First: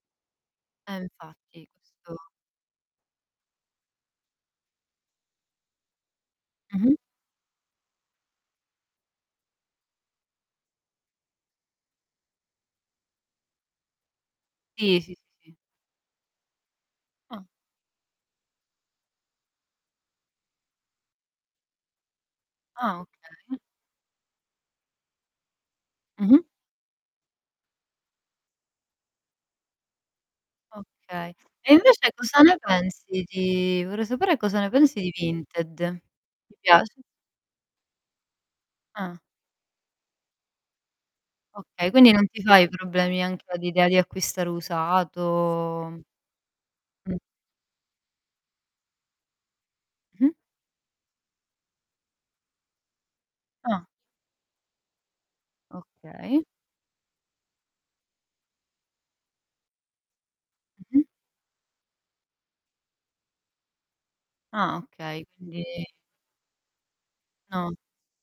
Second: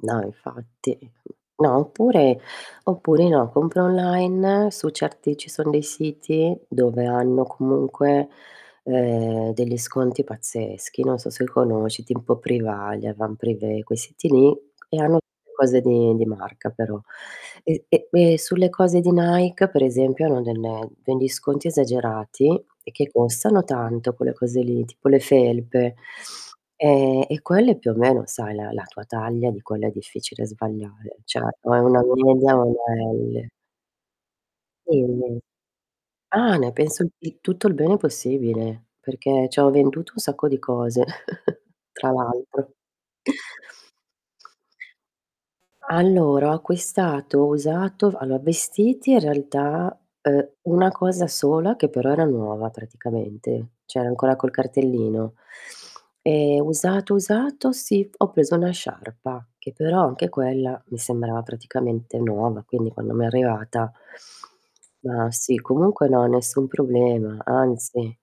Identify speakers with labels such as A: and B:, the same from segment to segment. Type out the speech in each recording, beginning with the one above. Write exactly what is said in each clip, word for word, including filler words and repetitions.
A: No, infatti.
B: Eh infatti,
A: No
B: questo
A: oppure oppure no, compra online su certi ci son dei siti
B: Mh-mh.
A: dove hanno comunque, ehm, degli sconti pazzeschi, non so se conosci, timpo Privalia, [unintelligible] quei siti lì, e
B: Sì, sì, sì.
A: hanno
B: sì.
A: [unintelligible] cose di marca però.
B: Ah.
A: E e e sulle cose di Nike, per esempio, hanno del degli sconti esagerati e
B: Ah,
A: che
B: okay.
A: costano tanto quelle cose lì, tipo le felpe,
B: Mh-mh.
A: ehm, e quelle più o meno sai la la tua taglia di quella è difficile sbagliare,
B: Okay.
A: ceh
B: E
A: o è una
B: invece cosa
A: media
B: ne
A: o una
B: pensi
A: L.
B: di vorrei sapere cosa ne pensi di
A: [unintelligible]
B: Vinted. Ti
A: Ah ne
B: piace?
A: penso di tutto il bene possibile,
B: Ah.
A: perché ci ho venduto un sacco di cose,
B: Okay,
A: tra
B: quindi non ti fai
A: l'altro.
B: problemi anche all'idea di acquistare usato?
A: Allora, ho
B: Mh.
A: acquistato usato, v allora, vestiti in realtà,
B: Mh-mh.
A: ehm, una cosa sola che però era nuova praticamente,
B: Ah.
A: c'era ancora col cartellino.
B: Okay.
A: Ehm, usato usato sì, p ho preso una sciarpa, che però anche quella mi
B: Mh-mh.
A: sembrava praticamente nuova, quindi quando mi è arrivata
B: Ah, okay.
A: ma sì,
B: Quindi
A: comunque no nessun problema,
B: No.
A: anzi,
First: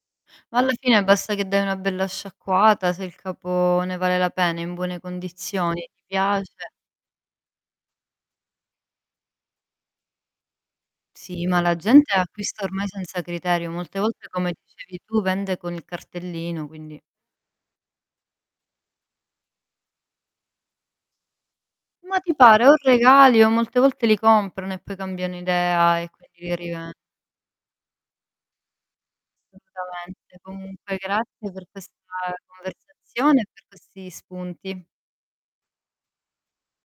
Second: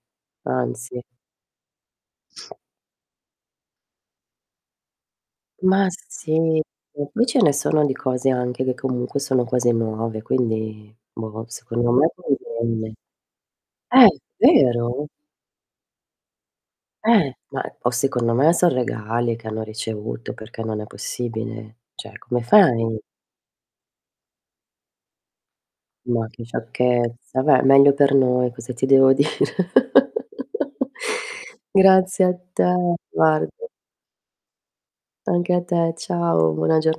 B: Ma alla
A: anzi.
B: fine basta che dai una bella sciacquata, se il capo ne vale la pena, è in buone condizioni
A: Ma
B: e ti piace
A: sì, [unintelligible] qui ce ne sono di cose, anche che comunque sono quasi nuove, quindi boh,
B: Sì, ma la
A: secondo me
B: gente acquista ormai
A: conviene.
B: senza criterio. Molte
A: Eh,
B: volte, come dicevi
A: vero?
B: tu, vende con il cartellino, quindi
A: Eh, ma o secondo me son regali che hanno ricevuto, perché non è possibile. Cioè
B: Ma ti
A: come
B: pare? O
A: fai?
B: regali, o molte volte li comprano e poi cambiano idea e
A: Ma
B: quindi
A: che
B: li riven
A: sciocchezza. Beh, meglio per noi, cosa ti devo dire?
B: solutamente. Comunque grazie per questa
A: Grazie a te.
B: conversazione e per
A: [unintelligible]
B: questi spunti.
A: Anche a te. Ciao, buona gior